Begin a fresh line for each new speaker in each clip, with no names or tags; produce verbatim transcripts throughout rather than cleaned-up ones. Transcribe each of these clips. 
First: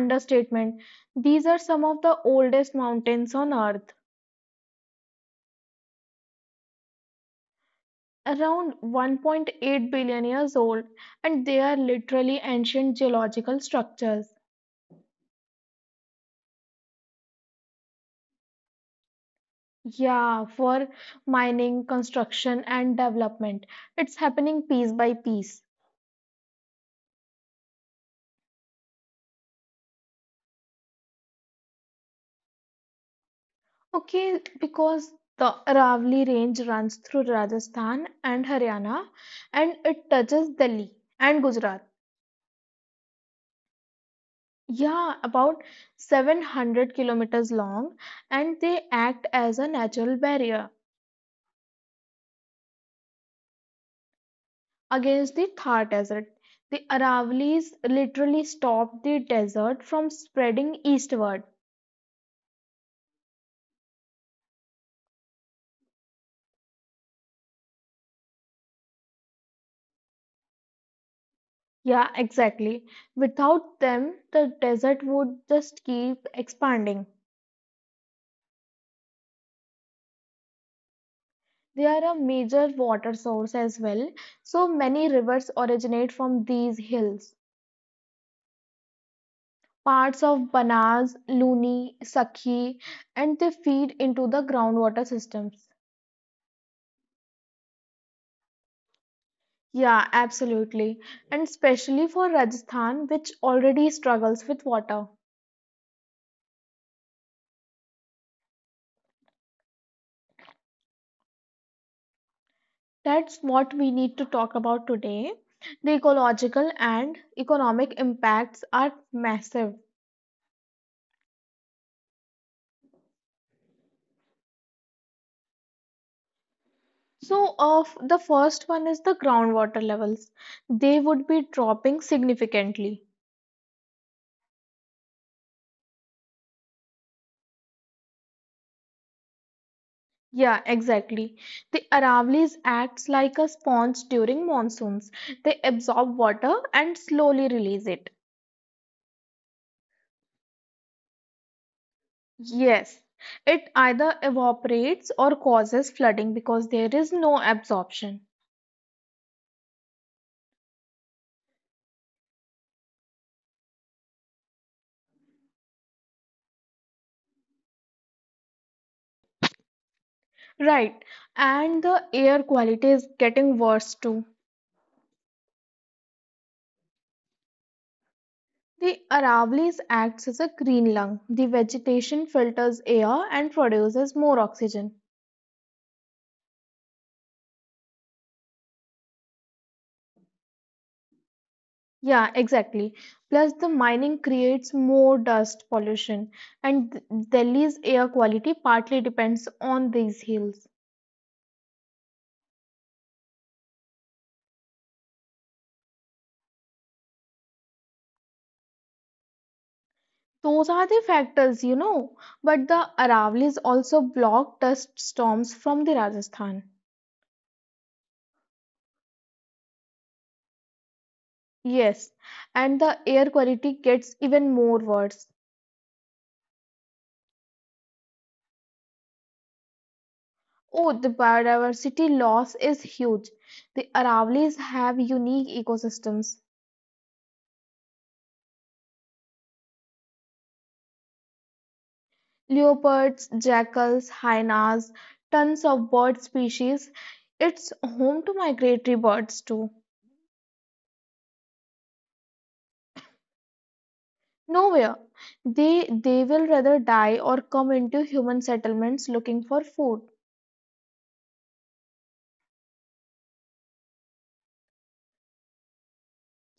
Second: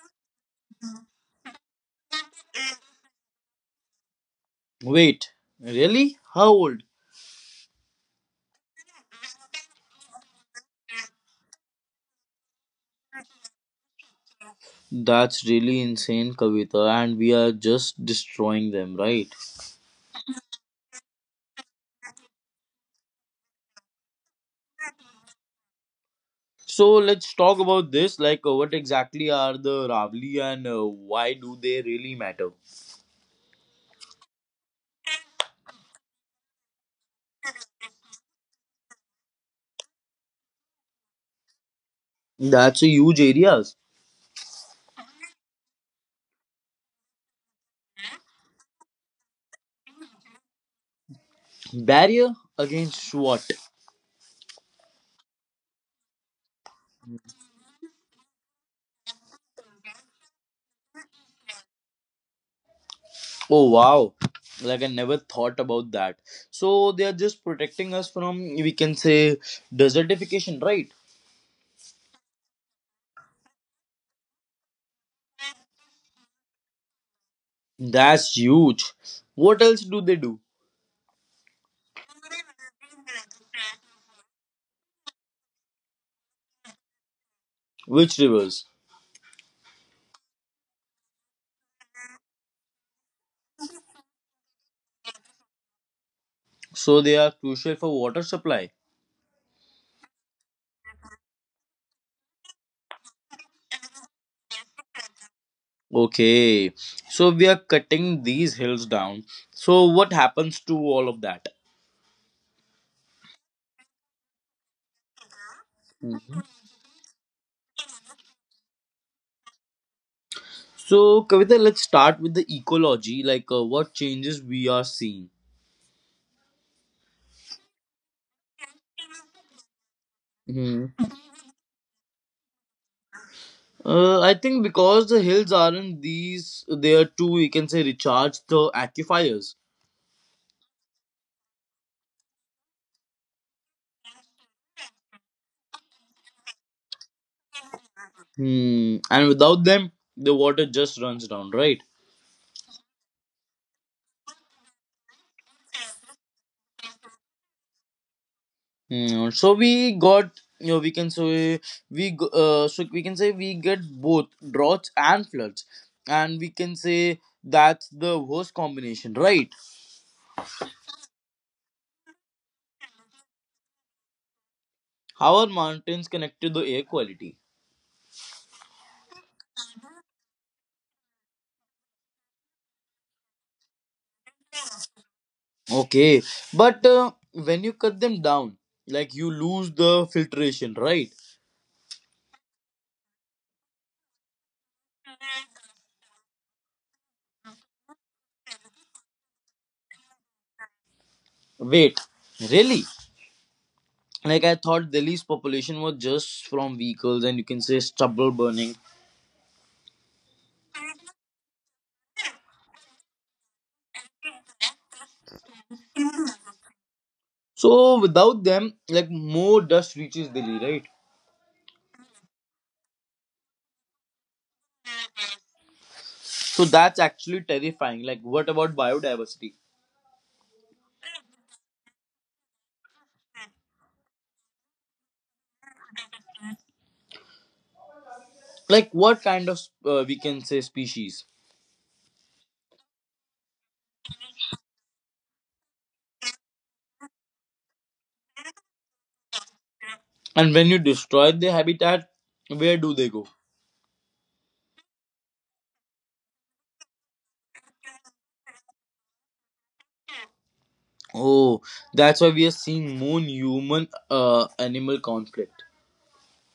understatement. These are some of the oldest mountains on Earth,
Wait, really? How old?
around one point eight billion years old, and they are literally ancient geological structures.
That's really insane, Kavita, and we are just destroying them, right?
Yeah, for mining, construction, and development. It's happening piece by piece.
So let's talk about this. Like, uh, what exactly are the Ravli and uh, why do they really matter?
Okay, because the Aravali range runs through Rajasthan and Haryana, and it touches Delhi and Gujarat.
That's a huge areas.
Yeah, about seven hundred kilometers long, and they act as a natural barrier
Barrier against what?
against the Thar Desert. The Aravallis literally stopped the desert from spreading eastward.
Oh wow! Like I never thought about that. So they are just protecting us from, we can say, desertification, right?
Yeah, exactly. Without them, the desert would just keep expanding.
That's huge. What else do they do?
They are a major water source as well, so many rivers originate from these hills.
Which rivers?
Parts of Banas, Luni, Sakhi, and they feed into the groundwater systems.
So they are crucial for water supply.
Yeah, absolutely. And especially for Rajasthan, which already struggles with water.
Okay, so we are cutting these hills down. So what happens to all of that?
That's what we need to talk about today. The ecological and economic impacts are massive.
So, Kavita, let's start with the ecology, like uh, what changes we are seeing.
So, of the first one is the groundwater levels.
hmm
They would be dropping significantly.
Uh, I think because the hills aren't these, they are too, you can say, recharge the aquifers.
Yeah, exactly. The Aravallis acts like a sponge during monsoons. They absorb water and slowly release it.
Hmm. And without them, the water just runs down, right?
Yes, it either evaporates or causes flooding because there is no absorption.
Hmm. So we got, you know, we can say we, go- uh, so we can say we get both droughts and floods, and we can say that's the worst combination, right?
Right, and the air quality is getting worse too.
How are mountains connected to the air quality?
The Aravallis acts as a green lung. The vegetation filters air and produces more oxygen.
Okay, but uh, when you cut them down, like you lose the filtration, right?
Yeah, exactly. Plus, the mining creates more dust pollution, and D- Delhi's air quality partly depends on these hills.
Wait, really? Like I thought Delhi's population was just from vehicles and, you can say, stubble burning.
Those are the factors, you know. But the Aravalis also block dust storms from the Rajasthan.
So without them, like more dust reaches Delhi, right?
Yes, and the air quality gets even more worse.
So that's actually terrifying. Like what about biodiversity?
Oh, the biodiversity loss is huge. The Aravalis have unique ecosystems.
Like what kind of uh, we can say species?
Leopards, jackals, hyenas, tons of bird species. It's home to migratory birds too.
And when you destroy the habitat, where do they go?
Nowhere. They they will rather die or come into human settlements looking for food.
Oh, that's why we are seeing more human uh, animal conflict.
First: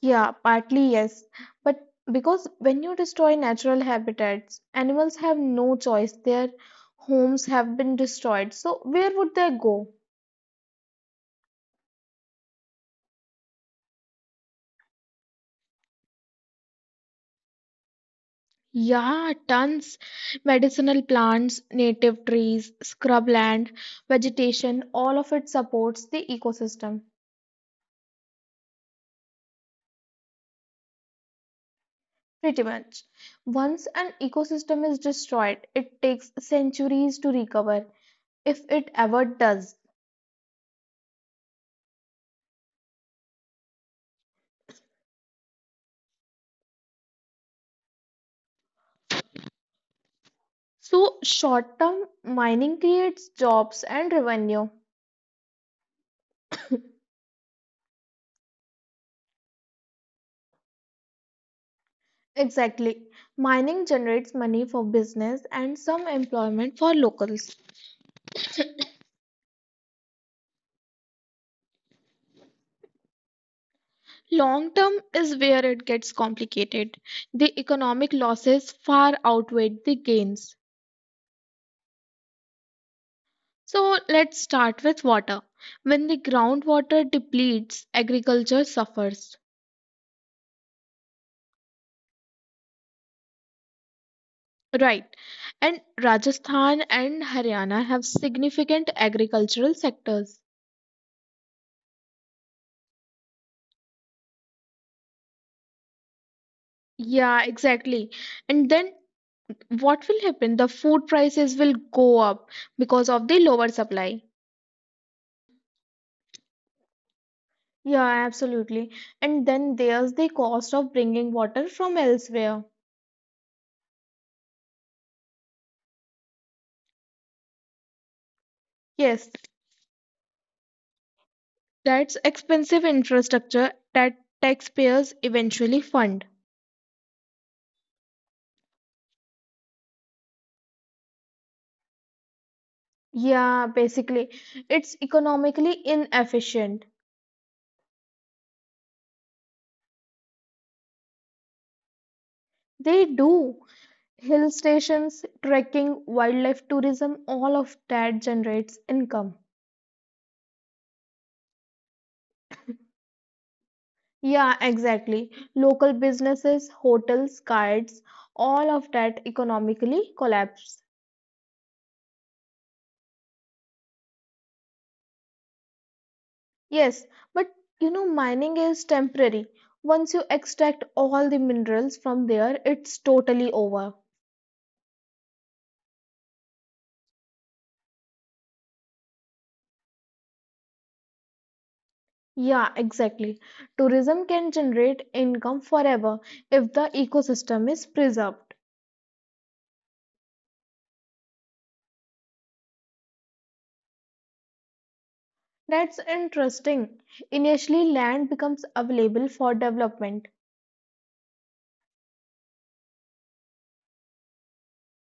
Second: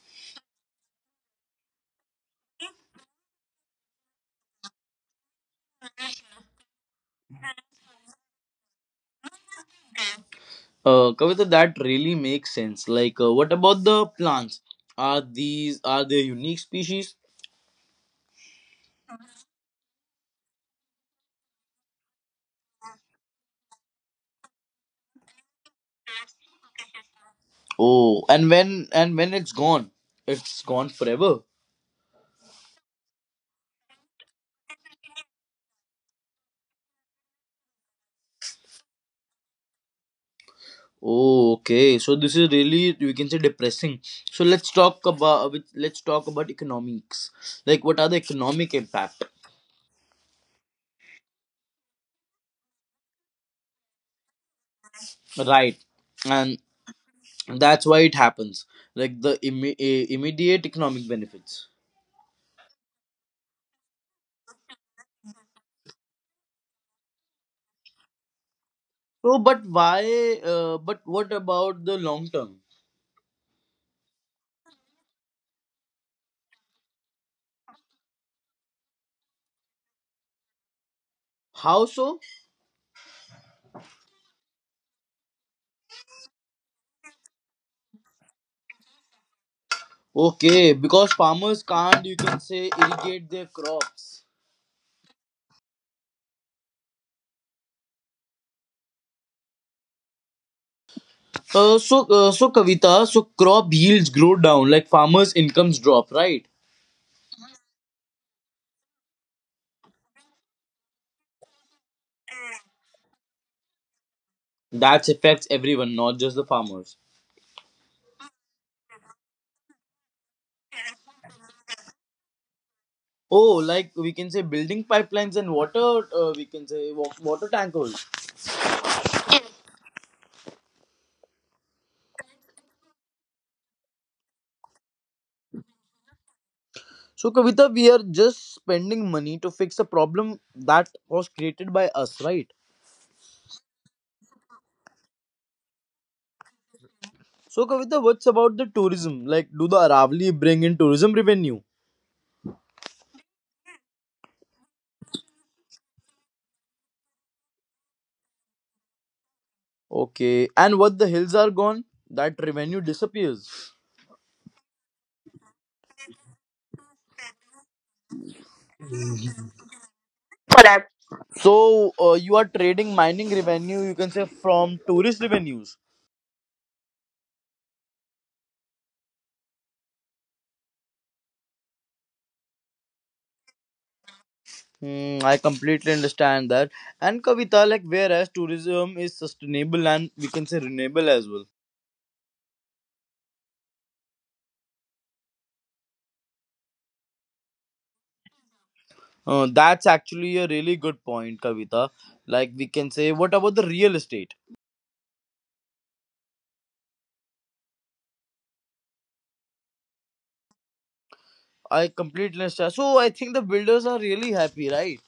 Yeah, partly yes. But because when you destroy natural habitats, animals have no choice. Their homes have been destroyed. So where would they go?
Uh, Kavita, that really makes sense. Like, uh, what about the plants? Are these, are they unique species?
Yeah, tons. Medicinal plants, native trees, scrubland, vegetation, all of it supports the ecosystem.
Oh, and when, and when it's gone, it's gone forever.
Pretty much. Once an ecosystem is destroyed, it takes centuries to recover, if it ever does.
Oh, okay. So this is really, we can say, depressing. So let's talk about, let's talk about economics. Like, what are the economic impact?
So, short term mining creates jobs and revenue.
Right, and that's why it happens. Like the imme- eh, immediate economic benefits.
Exactly. Mining generates money for business and some employment for locals.
So, but why? Uh, but what about the long term?
Long term is where it gets complicated. The economic losses far outweigh the gains.
How so?
So let's start with water. When the groundwater depletes, agriculture suffers.
Okay, because farmers can't, you can say, irrigate their crops.
Right. And Rajasthan and Haryana have significant agricultural sectors.
Uh, so, uh, so Kavita, so crop yields grow down, like farmers' incomes drop, right?
Yeah, exactly. And then what will happen? The food prices will go up because of the lower supply.
That affects everyone, not just the farmers.
Yeah, absolutely. And then there's the cost of bringing water from elsewhere.
Oh, like we can say building pipelines and water, uh, we can say wa- water tankers.
Yes, that's expensive infrastructure that taxpayers eventually fund.
So, Kavita, we are just spending money to fix a problem that was created by us, right?
Yeah, basically, it's economically inefficient.
So, Kavita, what's about the tourism? Like, do the Aravali bring in tourism revenue?
They do. Hill stations, trekking, wildlife tourism, all of that generates income.
Okay. And what the hills are gone, that revenue disappears.
Yeah, exactly. Local businesses, hotels, guides, all of that economically collapses.
So uh, you are trading mining revenue, you can say, from tourist revenues.
Yes, but you know, mining is temporary. Once you extract all the minerals from there, it's totally over.
Hmm, I completely understand that. And Kavita, like, whereas tourism is sustainable and, we can say, renewable as well.
Yeah, exactly. Tourism can generate income forever if the ecosystem is preserved.
Uh, that's actually a really good point, Kavita. Like, we can say, what about the real estate?
That's interesting. Initially, land becomes available for development.
I completely understand. So I think the builders are really happy, right?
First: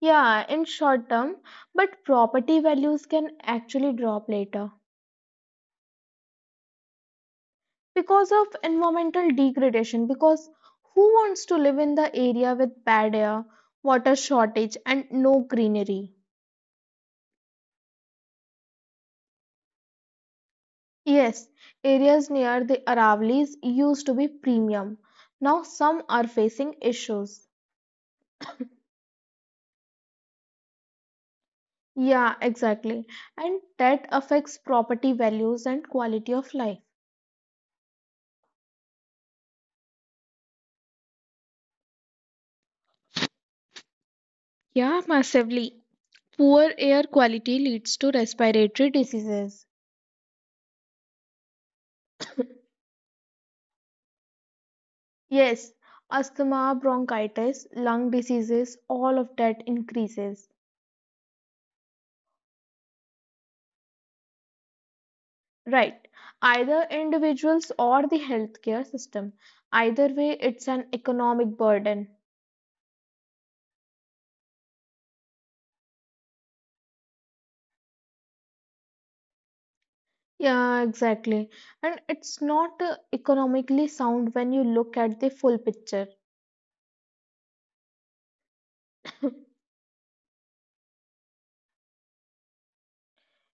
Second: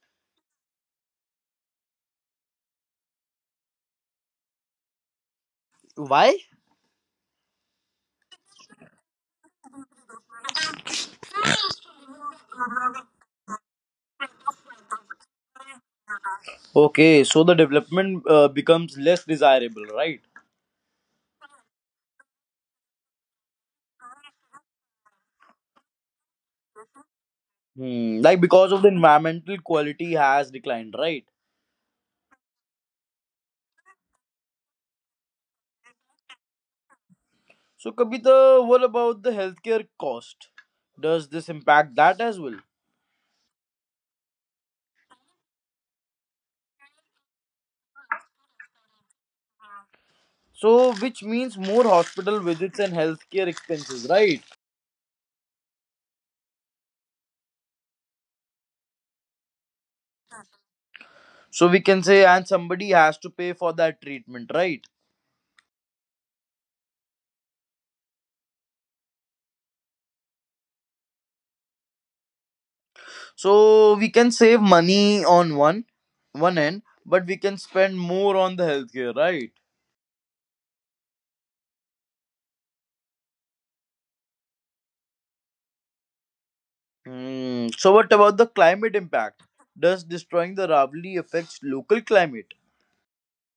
Yeah, in short term, but property values can actually drop later.
Why?
Because of environmental degradation, because who wants to live in the area with bad air, water shortage, and no greenery?
Okay, so the development uh, becomes less desirable, right?
Yes, areas near the Aravali's used to be premium, now some are facing issues.
Hmm, like because of the environmental quality has declined, right?
Yeah, exactly, and that affects property values and quality of life.
So Kavita, what about the healthcare cost? Does this impact that as well?
Yeah, massively. Poor air quality leads to respiratory diseases.
So which means more hospital visits and healthcare expenses, right?
Yes, asthma, bronchitis, lung diseases, all of that increases.
So we can say and somebody has to pay for that treatment, right?
Right. Either individuals or the healthcare system. Either way, it's an economic burden.
So we can save money on one one end, but we can spend more on the healthcare, right?
Yeah, exactly. And it's not uh, economically sound when you look at the full picture.
Hmm. So what about the climate impact? Does destroying the Ravli affects local climate?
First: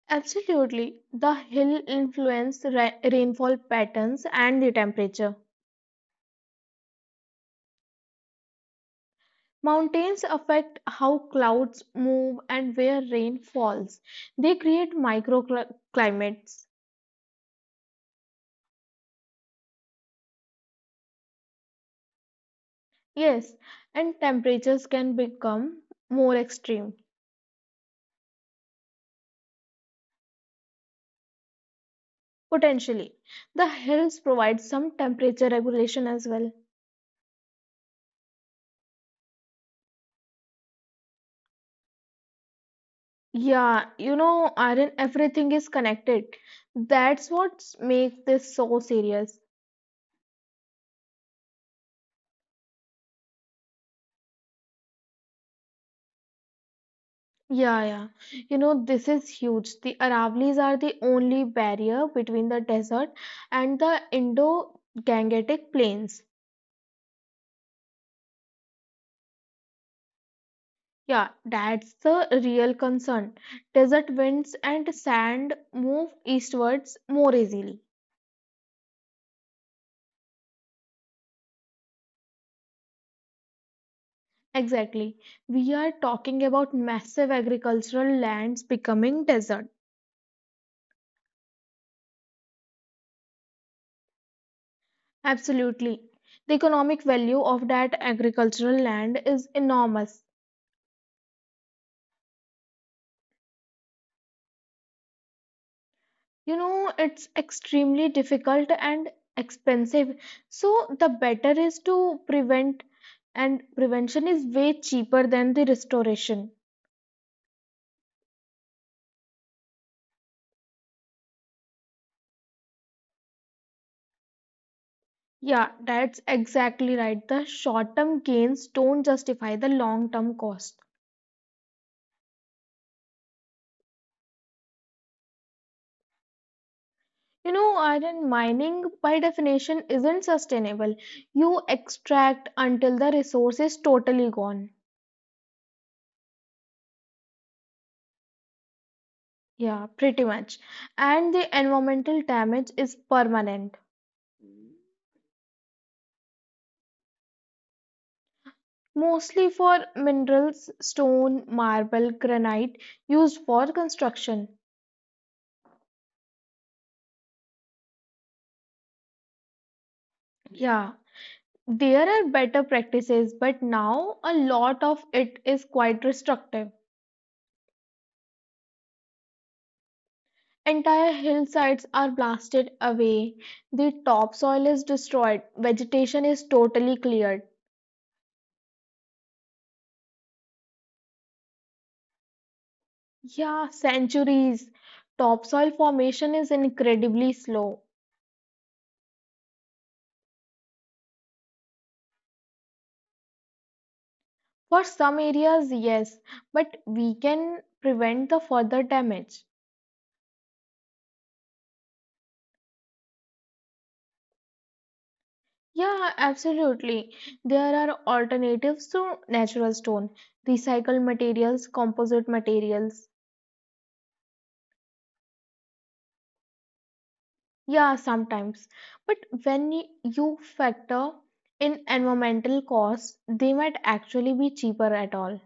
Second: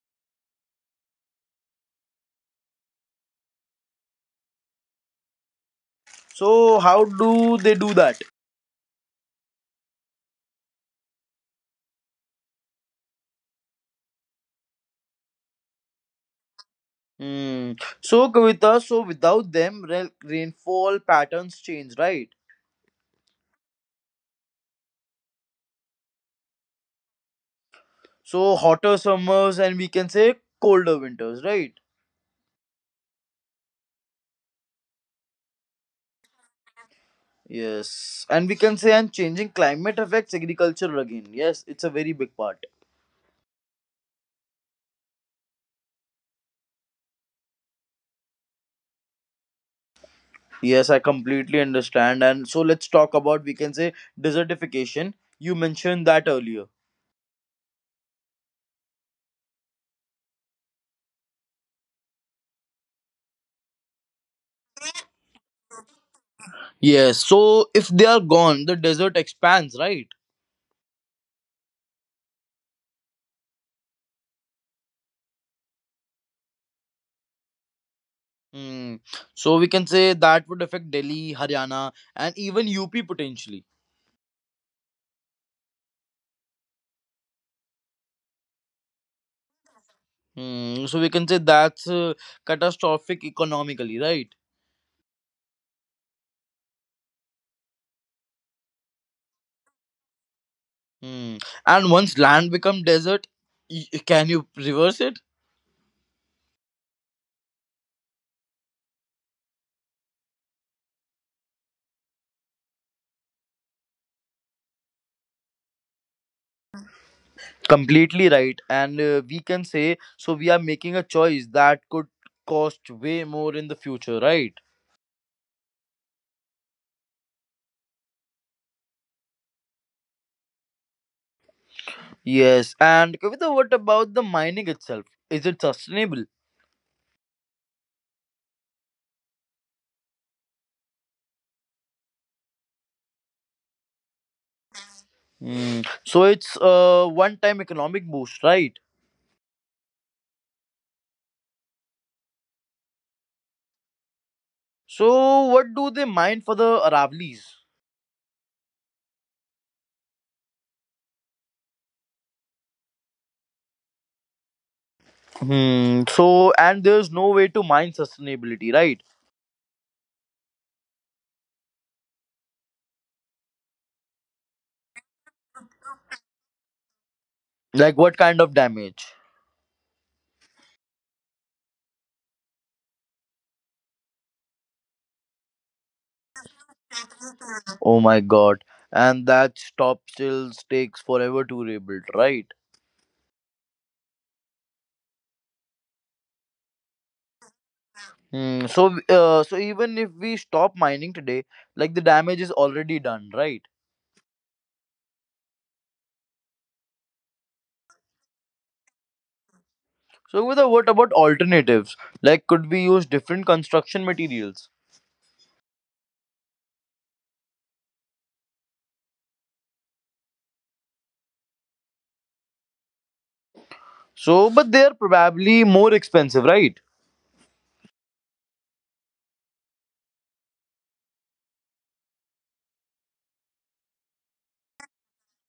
Absolutely. The hill influence ra rainfall patterns and the temperature.
So how do they do that?
Mountains affect how clouds move and where rain falls. They create microclimates.
Hmm. So Kavita, so without them, re- rainfall patterns change, right?
Yes, and temperatures can become more extreme,
So hotter summers and, we can say, colder winters, right?
potentially. The hills provide some temperature regulation as well.
Yes, and we can say and changing climate affects agriculture again. Yes, it's a very big part.
Yeah, you know, Aaron, everything is connected. That's what makes this so serious.
Yes, I completely understand. And so let's talk about, we can say, desertification. You mentioned that earlier.
Yeah, yeah. You know, this is huge. The Aravallis are the only barrier between the desert and the Indo-Gangetic plains.
Yes, so if they are gone, the desert expands, right?
Yeah, that's the real concern. Desert winds and sand move eastwards more easily.
Hmm. So we can say that would affect Delhi, Haryana, and even U P potentially.
Exactly. We are talking about massive agricultural lands becoming desert.
Hmm. So we can say that's uh, catastrophic economically, right?
Absolutely. The economic value of that agricultural land is enormous.
Hmm. And once land become desert, y- can you reverse it?
You know, it's extremely difficult and expensive. So the better is to prevent, and prevention is way cheaper than the restoration.
Completely right. And, uh, we can say, so we are making a choice that could cost way more in the future, right?
Yeah, that's exactly right. The short-term gains don't justify the long-term cost.
Yes. And Kavita, what about the mining itself? Is it sustainable?
You know, iron mining by definition isn't sustainable. You extract until the resource is totally gone.
Hmm. So it's a one-time economic boost, right?
Yeah, pretty much. And the environmental damage is permanent.
So, what do they mine for the Aravlis?
Mostly for minerals, stone, marble, granite, used for construction.
Hmm. So, and there's no way to mine sustainability, right?
Yeah, there are better practices, but now a lot of it is quite destructive.
Like, what kind of damage?
Entire hillsides are blasted away, the topsoil is destroyed, vegetation is totally cleared.
Oh my god. And that stop still takes forever to rebuild, right?
Yeah, centuries. Topsoil formation is incredibly slow.
Hmm. So, uh, so even if we stop mining today, like the damage is already done, right?
For some areas, yes, but we can prevent the further damage.
So, with what about alternatives? Like, could we use different construction materials?
Yeah, absolutely. There are alternatives to natural stone, recycled materials, composite materials.
So, but they are probably more expensive, right?
Yeah, sometimes. But when y- you factor in environmental costs, they might actually be cheaper at all.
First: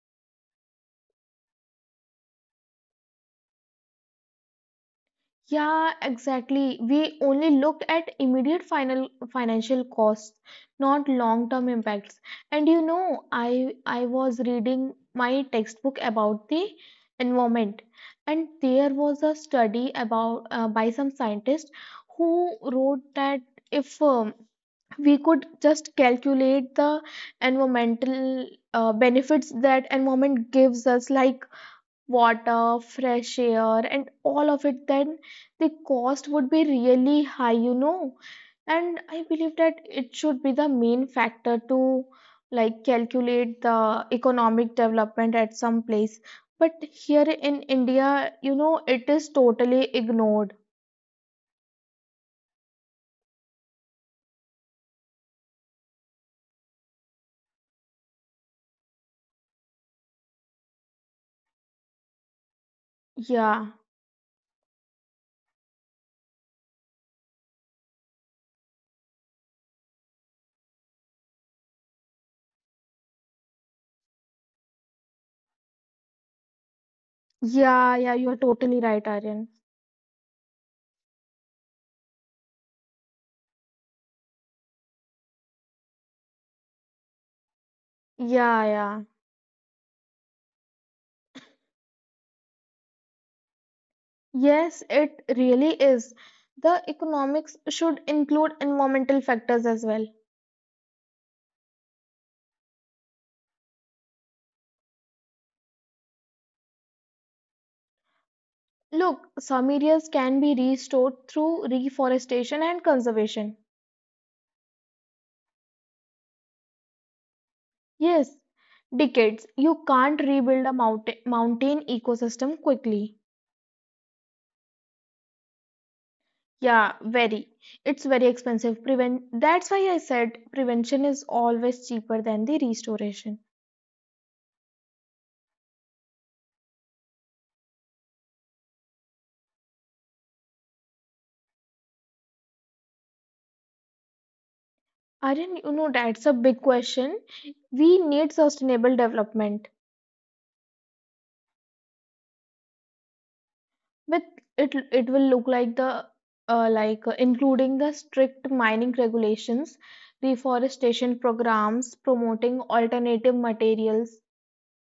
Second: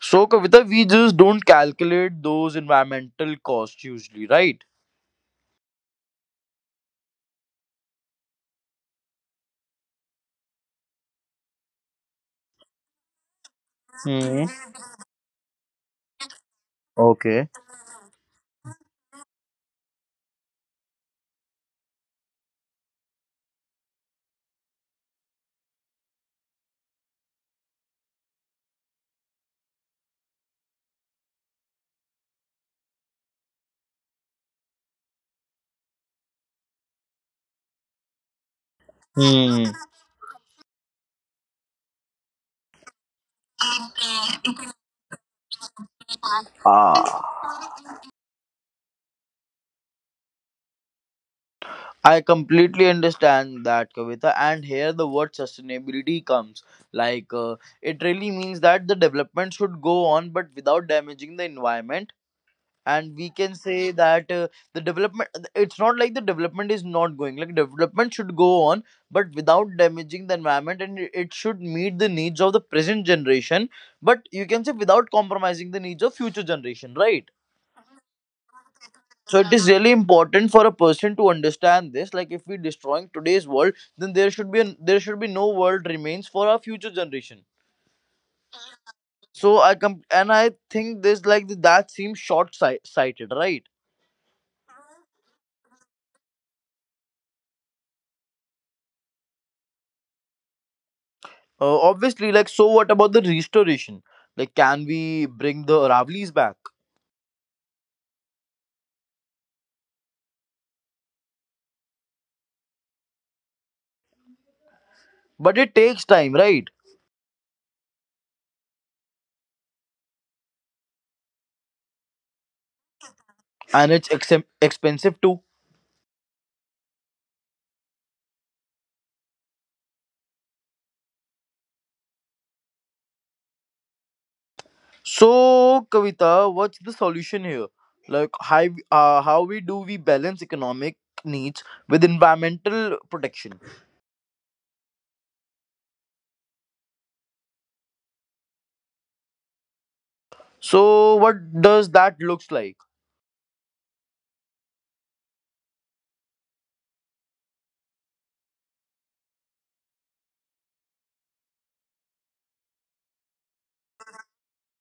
So, Kavita, we just don't calculate those environmental costs usually, right?
Yeah, exactly. We only looked at immediate final financial costs, not long-term impacts. And you know, I I was
Hmm.
reading my textbook about the
Okay.
environment, and there was a study about uh, by some scientist who wrote that if um, we could just calculate the environmental uh, benefits that environment gives us, like water, fresh air, and all of it, then the cost would be really high, you know. And I believe
Hmm.
that it should be the main factor to like calculate the economic development at some place. But here
Ah,
in India, you know, it is totally ignored.
I completely understand that, Kavita. And here the word sustainability comes. Like, uh, it really means that the development should go on, but without damaging the environment, and we can
Yeah.
say that uh, the development, it's not like the development is not going, like development should go on but without damaging the environment, and it it should meet the needs of the present generation but, you can say, without compromising the needs of future generation, right?
Yeah, yeah, you are totally right,
So
Aryan.
it is really important for a person to understand this, like if we destroying today's world, then there should be an, there should be no world remains for our future generation.
Yeah, yeah.
So i com- and i think this, like that seems short sighted, right?
Yes, it really is. The economics should include environmental factors as well.
Uh, obviously, like, so what about the restoration? Like, can we bring the Aravallis back?
Look, some areas can be restored through reforestation and conservation.
But it takes time, right?
Yes, decades. You can't rebuild a mountain, mountain ecosystem quickly.
And it's ex- expensive too.
Yeah, very. It's very expensive. Prevent. That's why I said prevention is always cheaper than the restoration.
So, Kavita, what's the solution here? Like, how, uh, how we do we balance economic needs with environmental protection?
Aryan, you know that's a big question. We need sustainable development.
So, what does that looks like?
With it it will look like the uh, like uh, including the strict mining regulations, reforestation programs, promoting alternative materials.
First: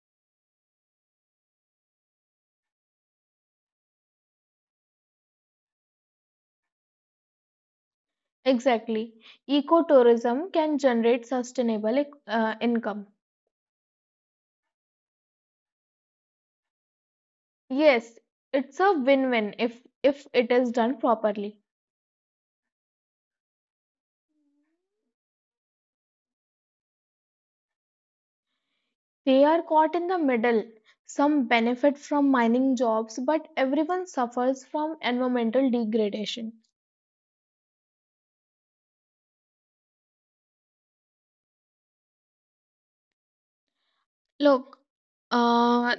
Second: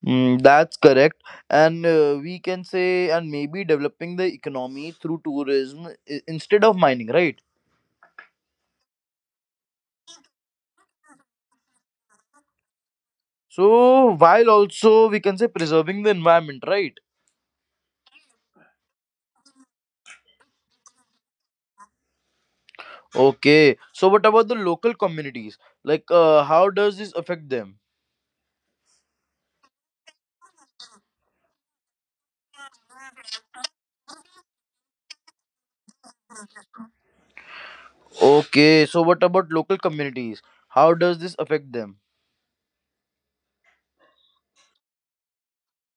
Mm, that's correct. And, uh, we can say, and maybe developing the economy through tourism i- instead of mining, right?
Exactly. Ecotourism can generate sustainable ec- uh, income.
So, while also, we can say, preserving the environment, right?
Yes, it's a win-win if if it is done properly.
Okay. So, what about the local communities? Like, uh, how does this affect them?
They are caught in the middle. Some benefit from mining jobs, but everyone suffers from environmental degradation.
Okay. So, what about local communities? How does this affect them?
Look, uh,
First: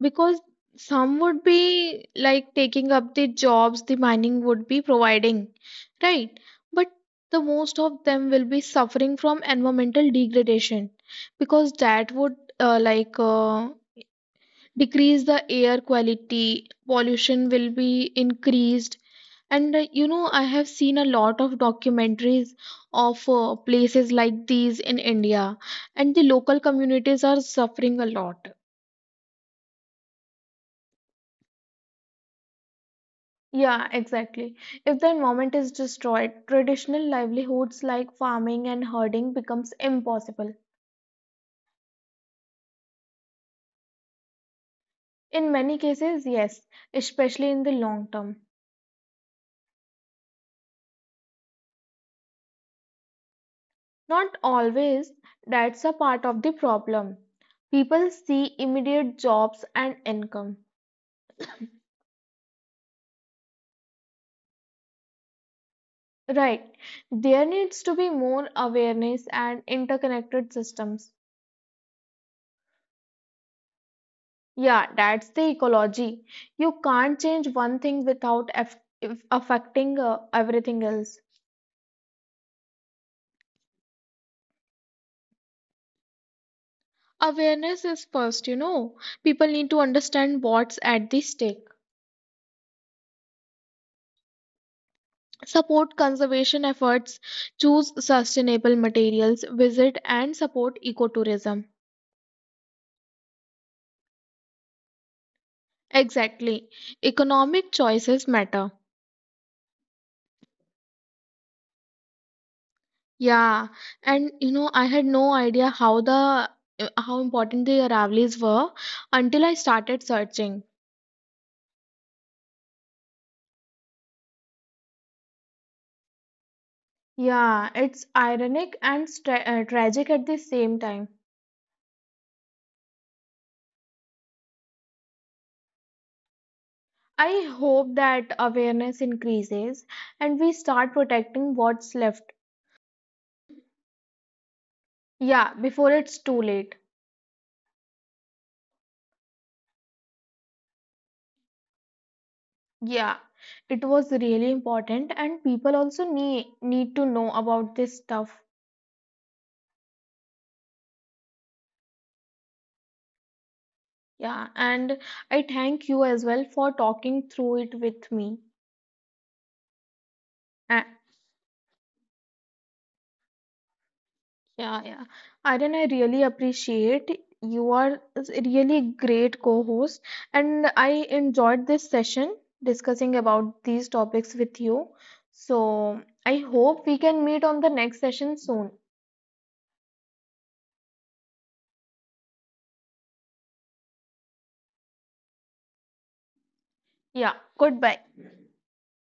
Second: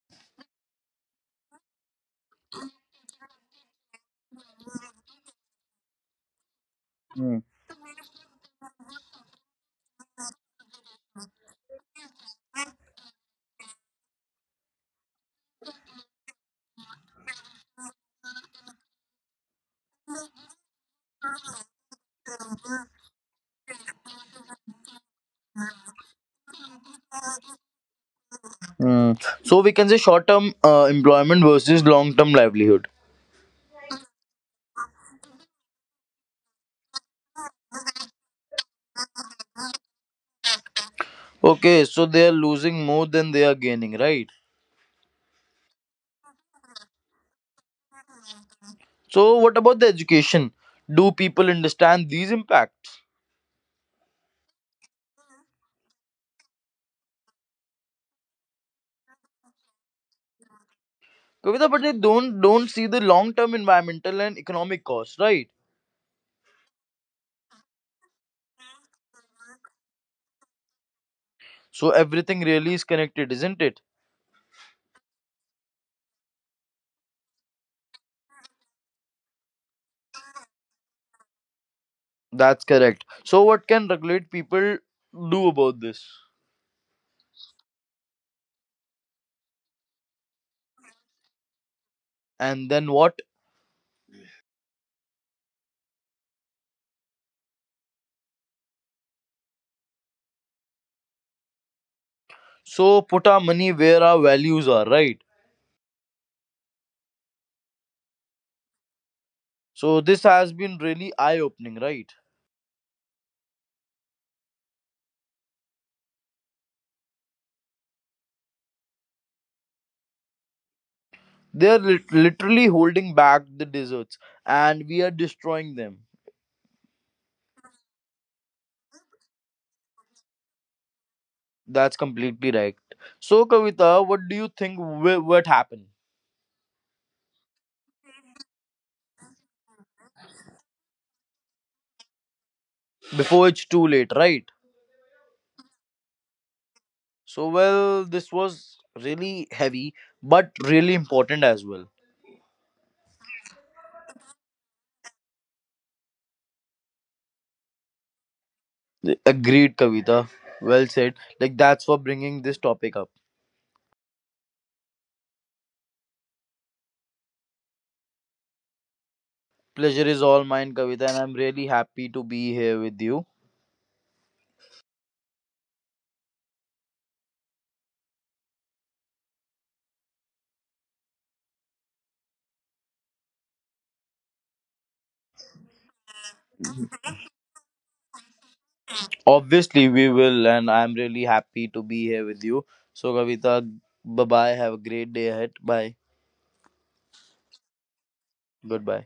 because some would be like taking up the jobs the mining would be providing, right? But
Hmm.
the most of them will be suffering from environmental degradation because that would uh, like uh, decrease the air quality, pollution will be increased. And uh, you know, I have seen a lot of documentaries of uh, places like these in India, and the local communities are suffering a lot.
Hmm. So, we can say short term uh, employment versus long term livelihood.
Yeah, exactly. If the environment is destroyed, traditional livelihoods like farming and herding becomes impossible.
Okay. So, they are losing more than they are gaining, right?
In many cases, yes, especially in the long term.
So, what about the education? Do people understand these impacts?
Not always, that's a part of the problem. People see immediate jobs and income.
Kavita, but they don't don't see the long term environmental and economic costs, right?
Right. There needs to be more awareness and interconnected systems.
So everything really is connected, isn't it?
Yeah, that's the ecology. You can't change one thing without aff- affecting uh, everything else.
That's correct. So what can regulate people do about this?
Awareness is first, you know. People need to understand what's at the stake.
And then what?
Support conservation efforts, choose sustainable materials, visit and support ecotourism.
So put our money where our values are, right?
Exactly. Economic choices matter.
So this has been really eye opening, right?
Yeah. And you know, I had no idea how the how important the Aravallis were until I started searching.
They are lit- literally holding back the deserts and we are destroying them.
Yeah, it's ironic and stra- uh, tragic at the same time.
That's completely right. So Kavita, what do you think wi- what happened
I hope that awareness increases and we start protecting what's left.
before it's too late, right?
Yeah, before it's too late.
So well, this was really heavy but really important as well.
Yeah, it was really important, and people also need need to know about this stuff.
Agreed, Kavita. Well said. Like that's for bringing this topic up.
Yeah, and I thank you as well for talking through it with me.
Pleasure is all mine,
A-
Kavita, and I'm really happy to be here with you.
Yeah, yeah. Aryan, I really appreciate you are a really great co-host, and I enjoyed this session discussing about these topics with you. So I hope we can meet on the next session soon.
Obviously, we will, and I'm really happy to be here with you. So, Kavita, bye bye. Have a great day ahead. Bye.
Yeah, goodbye.
Goodbye.